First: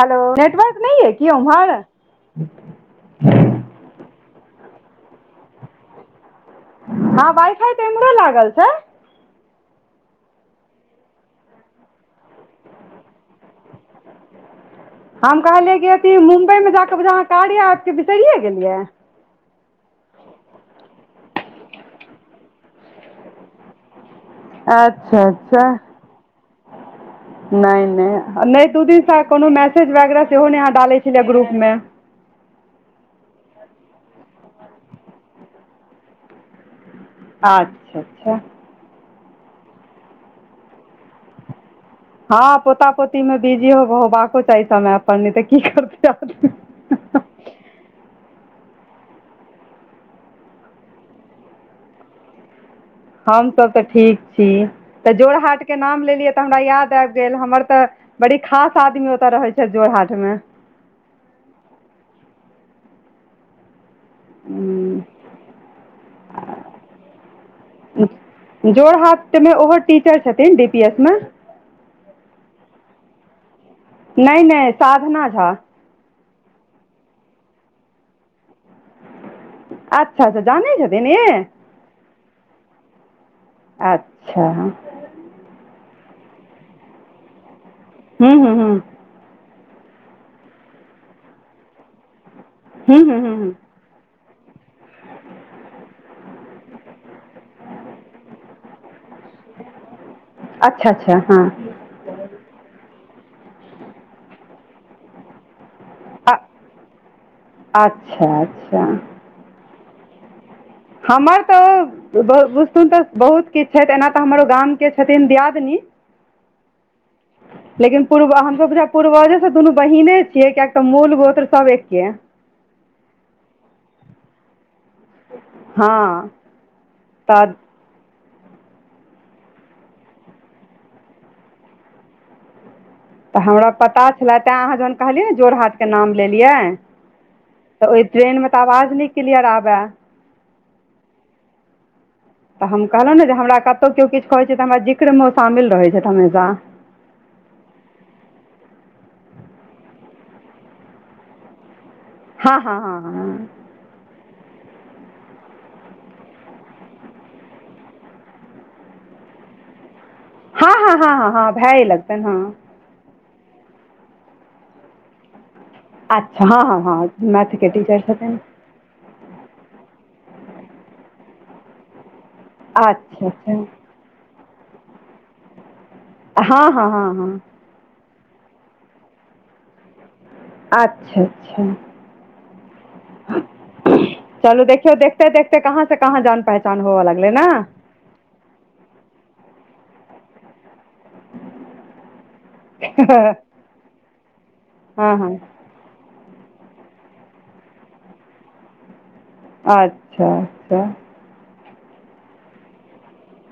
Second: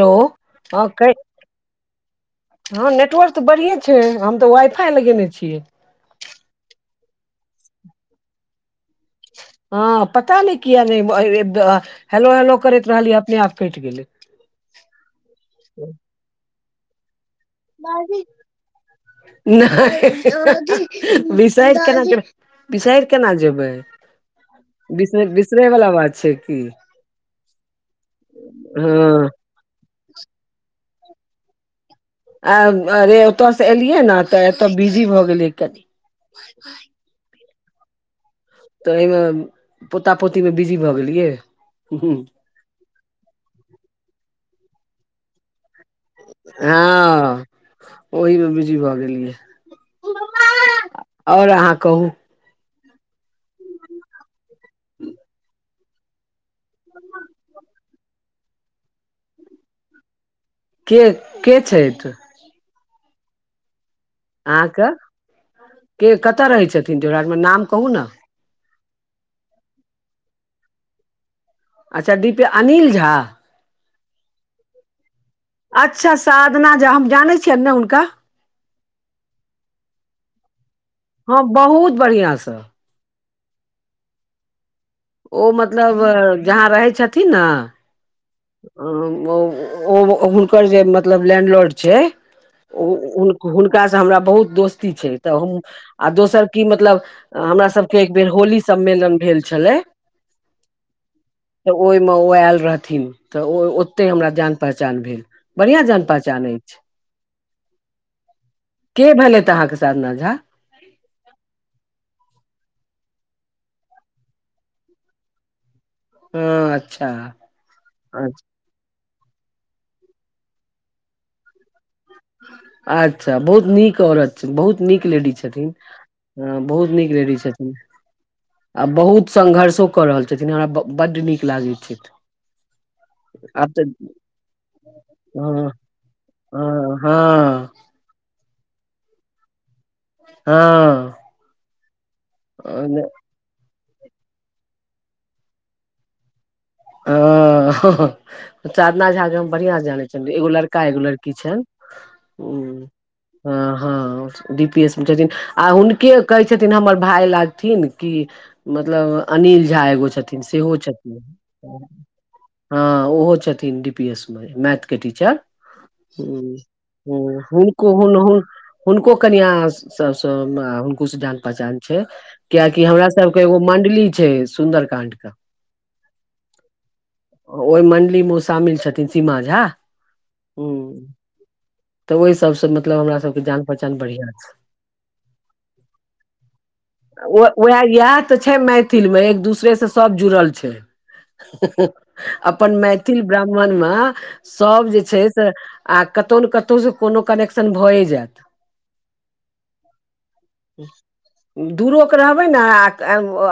Hello network हँ न कै है की उम्हर हँ नेटवर्क तऽ बढ़िएँ छय हम तऽ वाइफाइ लगेने छियै हँ वाइफाइ तऽमरो लागल छय हँ पता नइ किया नहि हेलो हेलो करैत रहलियै अपने आप कैट गेलै हम कहलियै कि अथी मुम्बइ में जाकऽ ब अहाँ कारे आबिके बिसरिये गेलियै नइ विसइड केनाक बिसैर केना जेबै बिस अच्छा अच्छा बिसरे बला बात छय की नहि नहि नहि तू हँ दिनसँ कोनो मैसेज वगैरह सेहो अहाँ डालै छलियै ग्रुप में आ अरे ओतयसँ एलियै ने तऽ एतय बिजी भऽ गेलियै कनि [unintelligible] अच्छा अच्छा तऽ एहिमें पोता पोती मे बिजी भऽ गेलियै ह हँ पोता पोती में बिजी होबाको चाही समयप नहि तऽ की करतै हँ ओहि में बिजी भऽ गेलियै ओर अहाँ कहू हमसब तऽ ठीक छी तऽ जोड़ हाट के नाम लेलियै तऽ हमरा याद आबि गेल हमर तऽ बड़ी खास आदमी ओतऽ रहै छय जोड़ हाट मे के के छैथ अहाँके मे के कतय रहय छथिन वराटमे नाम कहू ने जोड़ हाथ में ओहो टीचर छथिन डी पी एस मे अच्छा डी पी अनिल झा नय नय साधना झा अच्छा साधना जे हम जानइ छियन ने हुनका अच्छा अच्छा जानै छथिन ई हँ बहुत बढ़आंस अच्छा ओ मतलब जहाँ रहय छथिन ने हूँ हूँ ओ हुनकर जे मतलब लैंडलोर्ड छय ओ हूँ हूँ हुन हूँ हूँ हुनकास से हमरा बहुत दोस्ती छय तऽ हम आ दोसर की मतलब हमरा सबके एक बेर होली सम्मेलन भेल छलइ अच्छा अच्छा हँ तऽ ओहि में ओ आयल रहथिन तऽ ओ ओते हमरा जान पहचान भेल बढ़िया जान पहचान अ- अइछ अच्छा अच्छा के भेलेत अहाँके साधना झा हमर तऽ बुझत तऽ बहुत किछ छथि एना तऽ हमरो गामके छथिन दियादिन हछ लेकिन पूर्व हमसभू पूर्वजेसँ दुनू बहीने छियइ कियाक तऽ मूल गोत्र सभ अच्छा बहुत नीक औरत छ बहुत नीक लेडीज छथिन हँ हं बहुत नीक लेडीज तऽ छथिन तऽ आ बहुत संघर्षो कऽ रहल छथिन हमरा बड्ड नीक लागै छै तऽ हमरा पता छलए तैं अहाँ जखन कहलियै ने जोड़ हँ हाथके नाम लेलियै हँ तऽ ओहि ट्रेन में तऽ आवाज नहि किलियर आबए हँ तऽ हम कहलहुँ ने जे हमरा कतहु केओ किछ कहैत छै तऽ हमरा जिक्रमे ओ शामिल रहैत छथ हमेशा आ साधना झा के हम बढ़िआं से जानै छल एगो लड़का एगो लड़की छय हँ हँ हँ डी पी एस में छथिन आ हुनके कहै छथिन हमर भाय लागथिन कि मतलब अनिल झा एगो छथिन हँ सेहो हँ हँ छथिन हँ हँ भाये लगतनि हँ हँ ओहो छथिन डी पी एस में मैथ के टीचर अच्छा हं हँ हँ हँ ह मैथके हुनको टीचर हुन छथिन हुन हुनको कनिआ सब हुनको से जान पहचान छय कयाकि हमरा अच्छा सब के एगो अच्छा मंडली छय सुंन्दर कांड के हँ हँ हँ ह ओहि मण्डली में ओ शामिल छथिन सीमा झा हूँ अच्छा अच्छा तऽ ओहि सबसँ मतलब हमरा सबके जान पहचान बढ़िआँ छै चलू देखियौ देखते देखते कहाँ से कहाँ जान प छान होव लागल ओ न उएह इएह तऽ छै मैथिल में एक दूसरे से सब जुड़ल छै अपन मैथिल ब्राह्मणमे सभ जे हँ छै हँ से आ कतहु ने कतहुसँ कोनो कनेक्शन भए जेत अच्छा दूरोके रहबै ने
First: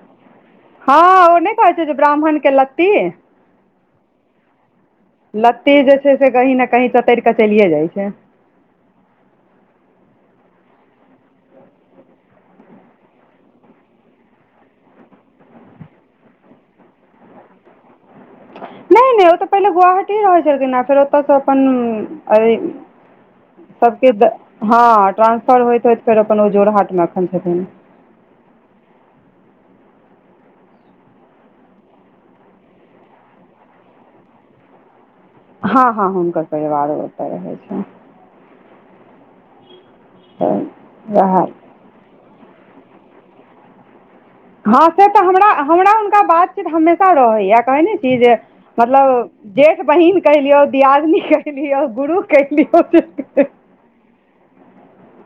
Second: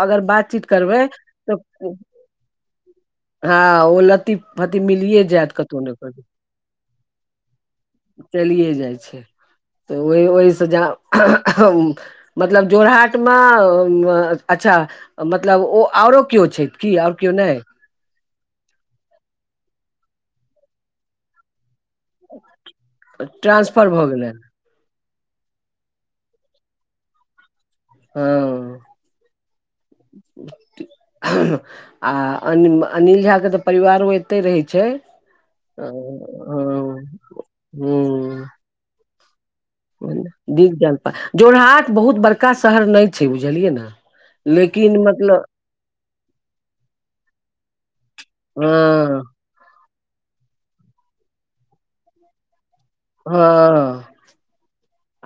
अगर बातचीत हँ करबै ओ तऽ नहि कहै छै जे ब्राह्मण के लत्ती। हँ ओ लत्ति। पति मिलियए लत्ती जे छै से कहीं नहि कहीं चतेर कऽ चलिये जाइ छै चलिए जाइ छै तऽ ओहि ओहिसँ जहा मतलब जोरहाटमे अच्छा मतलब ओ ओरो केओ छै की आओर केओ नहि नहि नहि ओ तऽ पहिले गुवहाटी रहै छलखिन ह फेर ओतयसँ अपन। अरे ट्रांसफर भऽ सबके द गेलनि [inaudible] हँ ट्रांसफर होइत होइत फेर अपन ओ जोड़ हाटमे एखन छथिन हँ [inaudible] आ अनिल झाके तऽ परिवारो एते रहै छै हँ हँ आ हुनकर परिवारो ह ओतय रहैत ह छनि [inaudible] दीग जलपा तऽ उएह जोरहाट बहुत बड़का शहर नहि छै बुझलियै ने हँ लेकिन से तऽ मतलब हमरा हमरा हुनका बातचीत हमेशा रहै या कहैत ने छी जे हँ मतलब जेठ बहिन कहिलियौ दियादिन कहिलियो गुरु कहिलियौ हँ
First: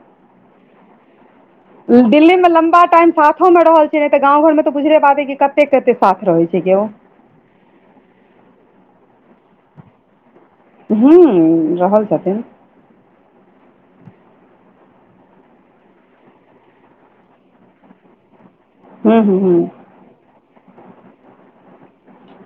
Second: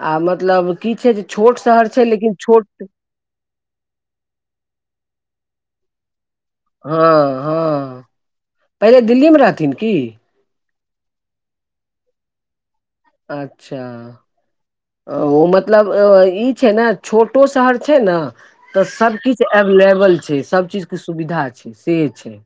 आ मतलब की छै जे छोट शहर छै लेकिन दिल्ली मे छोट लम्बा टाईम साथो मे रहल छै ने तऽ गाँव घर मे तऽ बुझले बात कते कते साथ रहे छै केओ हँ हँ पहिले दिल्लीमे रहथिन कि हूँ रहल छथिन अच्छा ओ मतलब ई छै ने छोटो शहर छै ना तऽ हूँ हूँ सभकिछ हूँ एवलेबल छै सभ चीजके सुविधा छै से छै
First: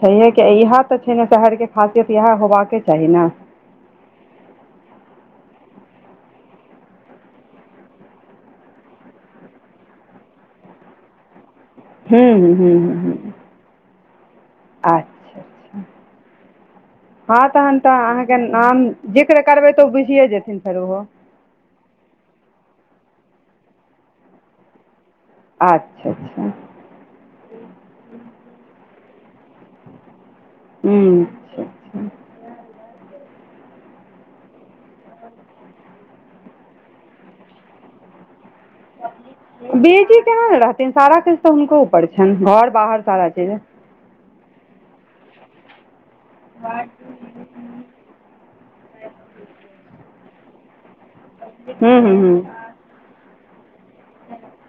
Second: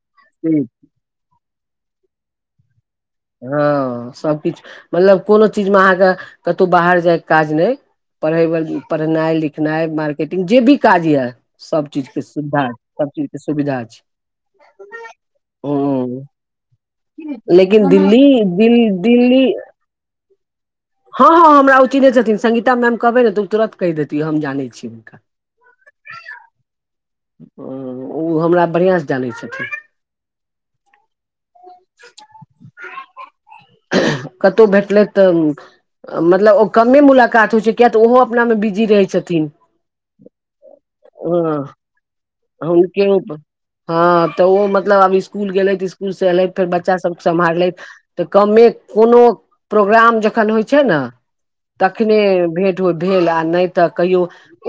छैहेके से इहा तऽ छै ने शहरके खासियत इहा होबाके चाही ने हँ सबकिछ मतलब कोनो चीजमे अहाँके कतौ बाहर जायके काज नहि पढ़ाई पढ़नाई लिखनाई मार्केटिंग जे भी काज यए सब चीज के हूँ हूँ सुविधा हूँ सब हूँ। चीज के सुविधा छै अच्छा ह अच्छा हँ तऽ [unintelligible] लेकिन तऽ दिल्ली अहाँके दिल नाम जिक्र दिल्ली करबै तऽ ओ बुझियए जेथिन फेर ओहो हँ हँ हमरा ओ चिन्हने छथिन संगीता मैम कहबै ने तऽ तुरन्त कहि देैतिय हम जानै छीये अच्छा उ हमरा बढ़िआँसँ जानै छैथ हूँ कतहु भेटलै तऽ मतलब ओ कमे मुलाकात होइ छै किया तऽ ओहो अपना बेजी केना ने रहते सारा किछ हँ तऽ हुनको ऊपर छै हुनके उपर हँ तऽ ओ मतलब आब इसकुल गेलथि इकुल से ऐलै फेर बच्चा सब सम्हारलैथ तऽ कमे कोनो प्रोग्राम जखन होइ छै ने हूँ हूँ तखने हूँ भेट भेल आ नहि तऽ कहियो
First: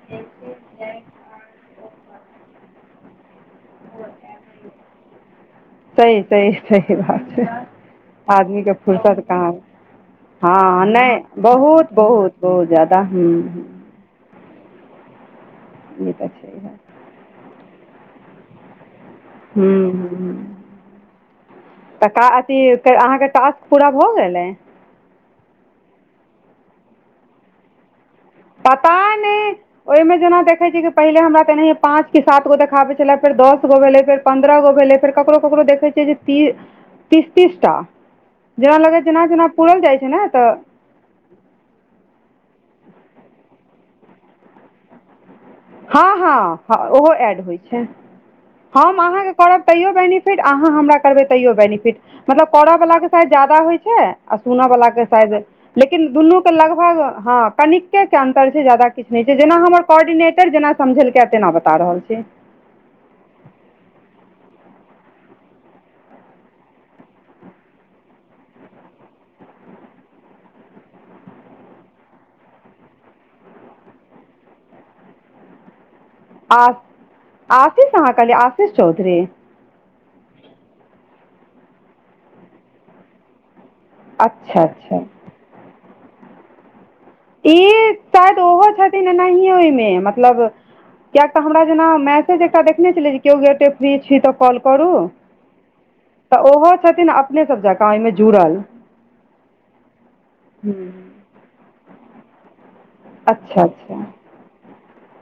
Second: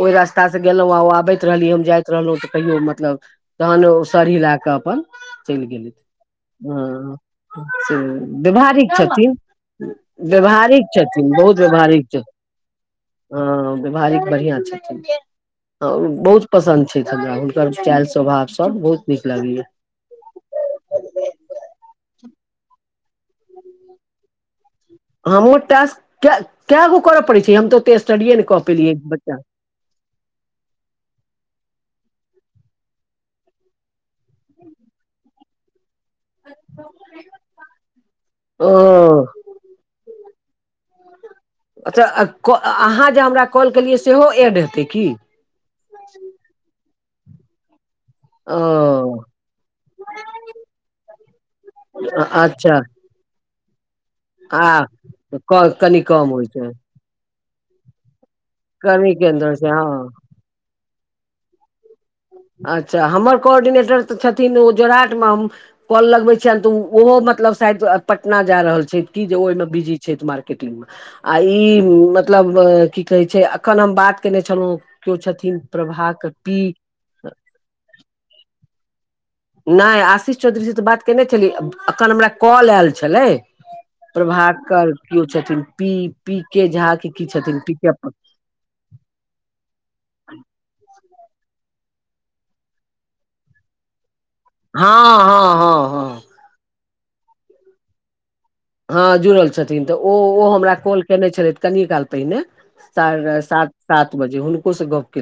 ओह रास्ता से गेलहुं आ आबैत रहली हम जाइत रहलहु तऽ कहियो मतलब तहन ओ सरी सर हिला कऽ अपन चलि गेलथि सही सही सही हं बात छै से आदमीके व्यवहारिक फुर्सत छथिन कहाँ व्यवहारिक हँ छथिन नहि बहुत व्यवहारिक छथिन बहुत बहुत जादा हूँ हं हूँ व्यवहारिक बढ़िया छथिन ई तऽ बहुत छैहे पसन्द आर हुनकर चइल स्वभाव सब बहुत नीक लगैया हूँ हू हं तऽ अथी अहाँके टास्क पूरा भऽ गेलइ हम टक कऽ गो करऽ पड़े छै हम तो ओते स्टडीए पता ने ओहि में जेना देखे छै कि पहिले हमरा तेनाहिय पाँच के सात गो देखाबे छले फेर दस गो भेले फेर पन्द्रह गो भेलै फेर ककरो ककरो देखै छियइ त तीस तीसटा जेना लगै जेना ओ जेना पूरल जाइ छइ ने तऽ अच्छा अहाँ जे हमरा कॉल केलियइ सेहो एड हेतै की हँ हँ ओहो एड होइ छय ओ हम अहाँके करब तैं बेनिफिट अहाँ हमरा करबै तैयो बेनीफिट अ- मतलब करय अच्छा वला होइ आ छै के सा क- कनि लेकिन कम दुनू होइ के छै लग भग हं के अन्तर छय जादा किछु कर्मी नहि छै केन्द्र जेना से हमर हँ कोर्डिनेटर जेना समझेलकै तेना बता रहल छै अच्छा हमर कोर्डिनेटर तऽ छथिन ओ जोराट में हम कल लगबे छियनि तऽ ओहो मतलब शायद पटना जाय रहल छय कि जे ओहिमे बिजी छै मार्केटिंग मे आ ई मतलब की कहे छय अखन हम बात केने छलहुँ किओ छथिन प्रभाक पी आ आशीष आहाँ कहलिय आशीष चौधरी नइ आशीष चौधरी सै तऽ बात केयने छलीै एखन हमरा कॉल आयल छलै प्रभर अच्छा अच्छा किओ छथिन पी पी के झा के की छथिन पी के तऽ ओहो छथिन एनाहिए ओहि में मतलब कियाक तऽ हमरा जेना मैसेज एकटा देखने छले जे केओ गेटे फ्री छी तऽ कॉल हँ करू हँ हँ हँ तऽ ओहो छथिन अपने सब जकाँ ओहि में जुड़ल हँ जुड़ल छथिन तऽ ओ ओ हमरा टोल के नइ छलथि कनि काल पहिने अच्छा सात अच्छा सात बजे हुनको से गप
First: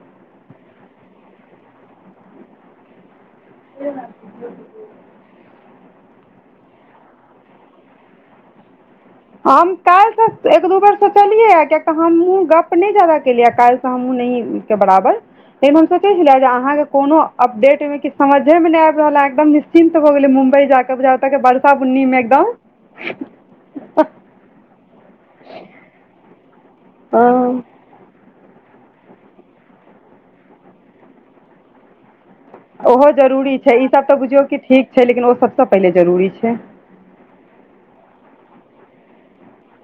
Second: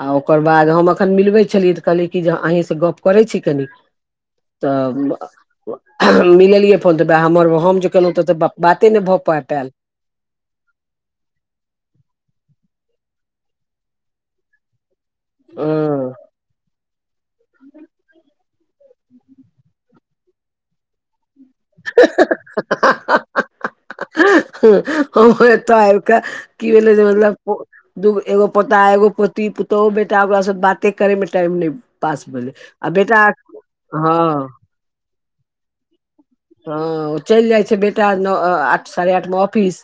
आ ओकर बाद हमखन मिलन छलनी तऽ कहलियै छी कऽ नि त मिलियै फन तऽ हमर हम जे केलहुँ तऽ तऽ बाते नय भऽ पायल हम्म काल्हिसँ एक दू बेर सोचलियै किय तऽ हमहूँ गप्प नय जादा केलियै काल्हि हमहुँ नहि के बराबर लेकिन हम हँ सोचय छलिय जे अहाँके कोनो अपडेट मे किछ समझ में नहि आब रहल ह एकदम निश्चिन्त भ गेले मुम्बई जााक बरसा बुन्नी मे एकदम तऽ हम एतऽ आब कऽ की भेलइ जे मतलब हँ दूगो एगो पोता एगो पोती पुतहु बेटा ओकरासँ बाते करयमे टाइम नहि पास भेलइ ओहो जरूरी छै ई सब तऽ बुझियौ कि ठीक छै लेकिन ओ सभसँ पहिले जरूरी छय हँ चइल जाइ छै बेटा आठ साढ़े आठ मे ऑफिस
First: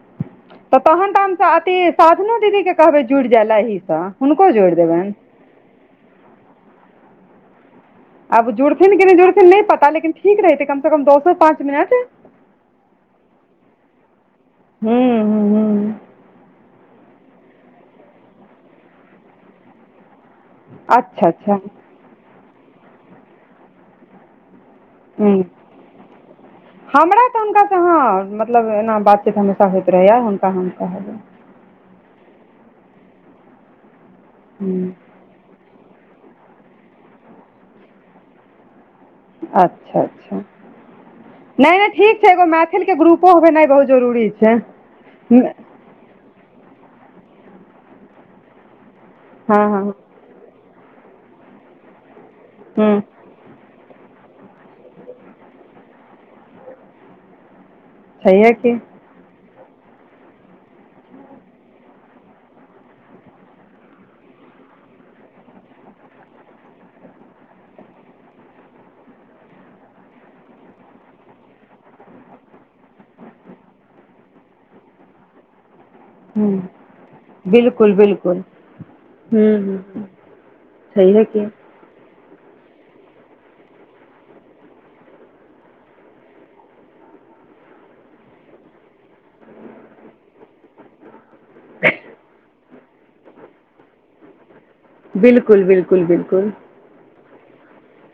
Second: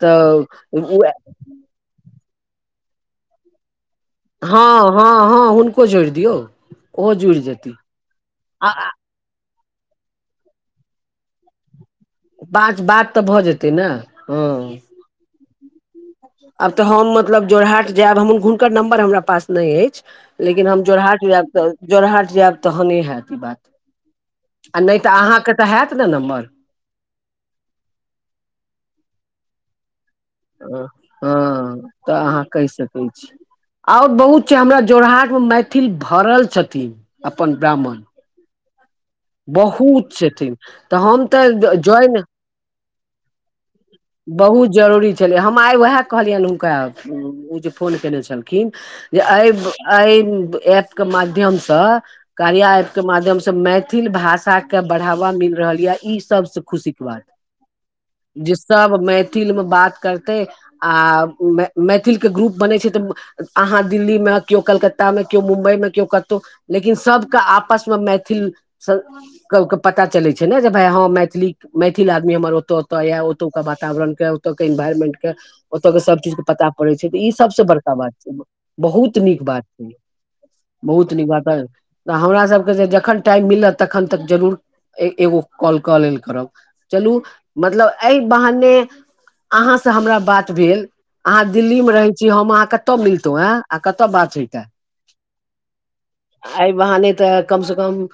तऽ ओ साते साधनो दीदी के कहबइ जुड़ जाय ल एहसँ हँ हँ हँ हुनको जोड़ि दियउ ओहो जुड़ि जेती अब आ आ- जुड़थिन कि नहि जुड़थिन नहि पता लेकिन ठीक रहेते कम से कम दसो पाँच मिनट पाँच बात तऽ भऽ जेतै ने हँ हूँ हूँ हूँ आब तऽ हम मतलब जोरहाट जायब हम हुनकर नम्बर हमरा पास नै अछि लेकिन हम जोरहाट अच्छा जायब अच्छा तऽ जोरहाट जायब तहने हेयत ई बात आ नहि तऽ हुँ अहाँके तऽ हैत ने नम्बर हमरा तऽ हुनका से हँ मतलब एना बातचीत हमेशा होइत रहैया हँ तऽ अहाँ कहि सकै छी आर बहुत हमरा हुँ जोरहाट मे मैथिल भरल छथिन अपन ब्राह्मण अच्छा बहुत अच्छा छथिन तऽ हम तऽ नहि नहि जय ठीक ने छै एगो मैथिलके ग्रुपो होनाइ बहुत जरूरी छै बहुत हुँ, जरूरी छलै हम आइ उएह कहलीएल हुनका उ जे फोन केने छलखिन एब हँ हँ एब ए के माध्यम से कार्य एप के हुँ माध्यम से मैच मैथिल भाषा के बढ़ावा मिल रहल यऽ ई सबसँ खुशी के बात छैहे जे की सब मैथिलमे बात करते आ मै मैथिलके ग्रुप बनैत छै तऽ अहाँ दिल्ली मे केओ कलकत्ता मे केओ मुम्बई मे केओ कतहु लेकिन सबके आपसमे मैथिल पता चलै छै ने जे भाय हँ मैथिली मैथिल आदमी हमर ओतय ओतय य ओतका वातावरण के इन्वायरमेंट के ओतो के सब चीज के हुँ पता पड़े छै त ई सबसे बड़का बिल्कुल बात छै बिल्कुल बहुत नीक हुँ बात हुँ छै हुँ, बहुत छैहे नीक बात की ह त हमरा सबके से जखन टाइम मिलत तखन तक जरूर एगो कॉल का लल करब चलू मतलब एहि बहाने अहाँ से हमरा बात भेल अहाँ दिल्लीमे रहैत छी हम अहाँ कतय मिलतौ एँं आ कतय बात हैते बिल्कुल बिल्कुल बिलकुल बहाने तऽ कम से कम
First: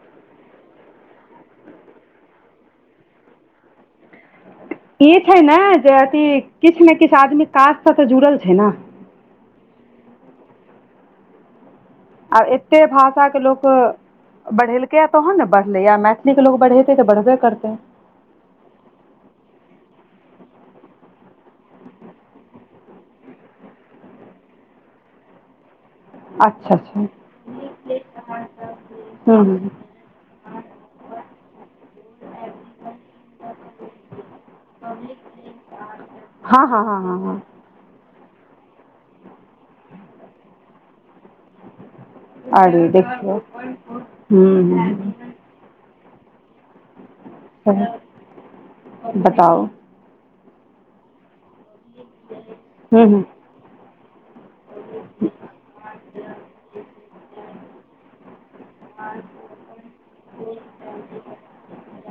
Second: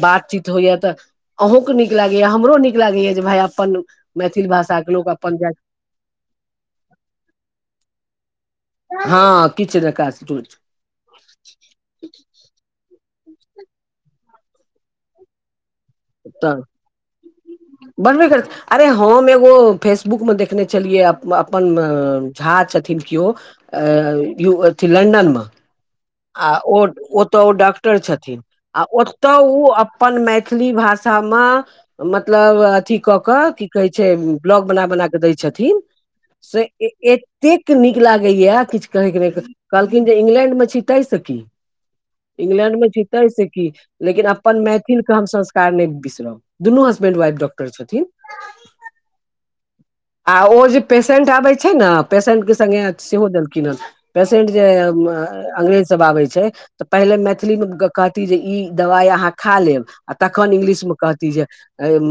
बातचीत होइया तऽ अहूँके नीक लागैया हमरो नीक लागैया जे भाय अपन मैथिल भाषा ई छै ने जे अथि किछ ने किछ आदमी काज से त जुड़ल छै ने हँ किछ नहि [unintelligible] [unintelligible] आ एते भाषा के लोक बढ़ेलकै या तोहन ने बढ़ले या मै कने के लो बढ़ेतेऽ बढ़बे करतै बनबै करतै अरे हम एगो फेसबुकमे देखने छलियै अपन अपन झा छथिन केओ अ युव अथि लंडन मे आ अच्छा ओ अच्छा हूँ ओ तऽ ओ डॉक्टर छथिन आ ओतय ओ हूँ अपन मैथिली भाषा म मतलब अथि कऽ कऽ की कहै छै ब्लॉग बना बना कऽ दै छथिन से हँ हँ हँ हँ हँ एतेक नीक लागैया किछ कहैके नहि कहलखिन जे इंग्लैंडमे छी तैसँ की इंग्लैंड अरे मे जीते देखियौ से की लेकिन हूँ अपन मैथिल के हम हूँ संस् [unintelligible] दुनू हसबैंड वाइफ डॉक्टर छथिन बताउ आ ओ जे पेसेंट आबै छैनै पेसेंट के संगे हूँ हूँ सेहो देलखिन ह पेसेंट जे अंग्रेज सब आबै छै पहिले मैथिलीमे कहती जे ई दबाइ अहाँ खा लेब आ तखन इंग्लिशमे कहती जे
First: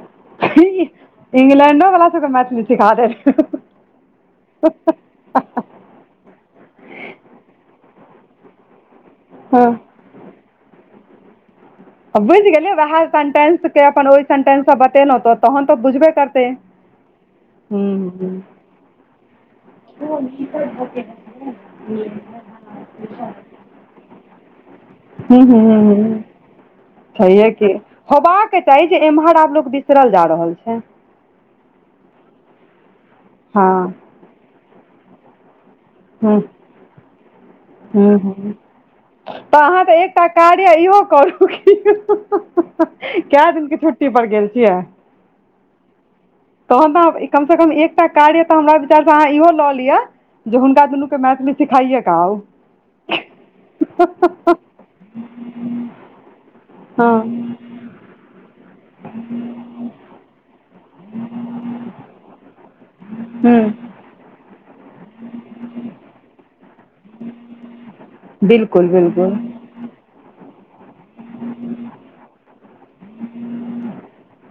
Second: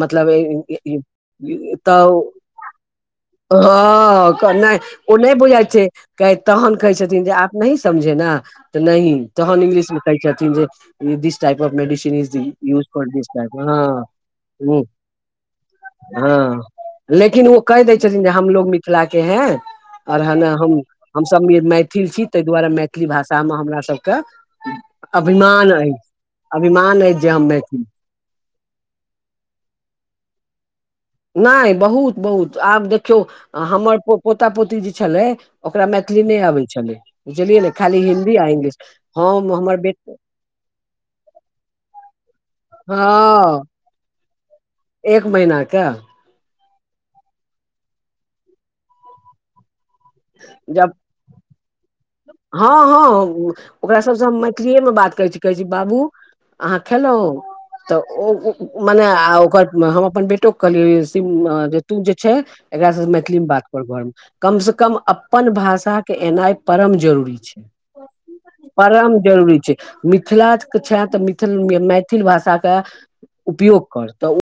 मतलब ई इंग्लैंडो वला सबके मैथिली सिखा अ [unintelligible] ह [inaudible] नय ओ नहि बुझाए छै तहन कहै छथिन जे आप नही समझे न तऽ नहि तहन हँ इंग्लिश कहे छनीन डिस टाइप इन मेडिसिन बुझि [unintelligible] गेलियै युज उएह फोर डिस सेंटेंसके अपन ओहि सेंटेंससँ डेंग बतेलहुँ तऽ तहन तऽ बुझबे करतै लेकिन ओ केह हूँ दै छथिन जे हूँ हमलोग मिथिला के है और ह ने हम हम सभ मैथिल छी ताहि दुआरे मैथिली भाषा मे हमरा सभ के हूँ हूँ अभिमान अई हूँ हूँ अभिमान अछि जे हम छैहे कि मैथिली होबाक चाही जे एम्हर आब लोग बिसरल जा रहल छै नय बहुत बहुत आब देखियौ हँ हमर पोता पोती जे छलै ओकरा मैथिल [unintelligible] किछ हूँ नहि अबै छलै बुझलियै ने खाली हूँ हिन्दी आ इंग्लिश हम हमर बे [unintelligible] कार अयो करू कए हँ दिन के छुट्टी पर गेल छियै एक महीना के तहन तऽ कम सँ कम एकटा कार्य य तऽ हमरा विचार से अहाँ इहो लऽ लियो जे हुनका जब तऽ मैथिली सिखाए हँ हँ ओकरा सभसँ हम मैथिलीएमे बात करै छी कहै छी बाबू अहाँ हँ खेलहु तऽ ओ मने ओकर हम अपन बेटोके कहलियौ तू जे छै एकरा सबसँ मैथिलीमे हूँ बात कर घरमे कम से कम अपन भाषा के एनाई परम जरूरी छै बिल्कुल परम बिल्कुल जरूरी छै मिथिलाक छै तऽ मैथिल भाषाके उपयोग कर तऽ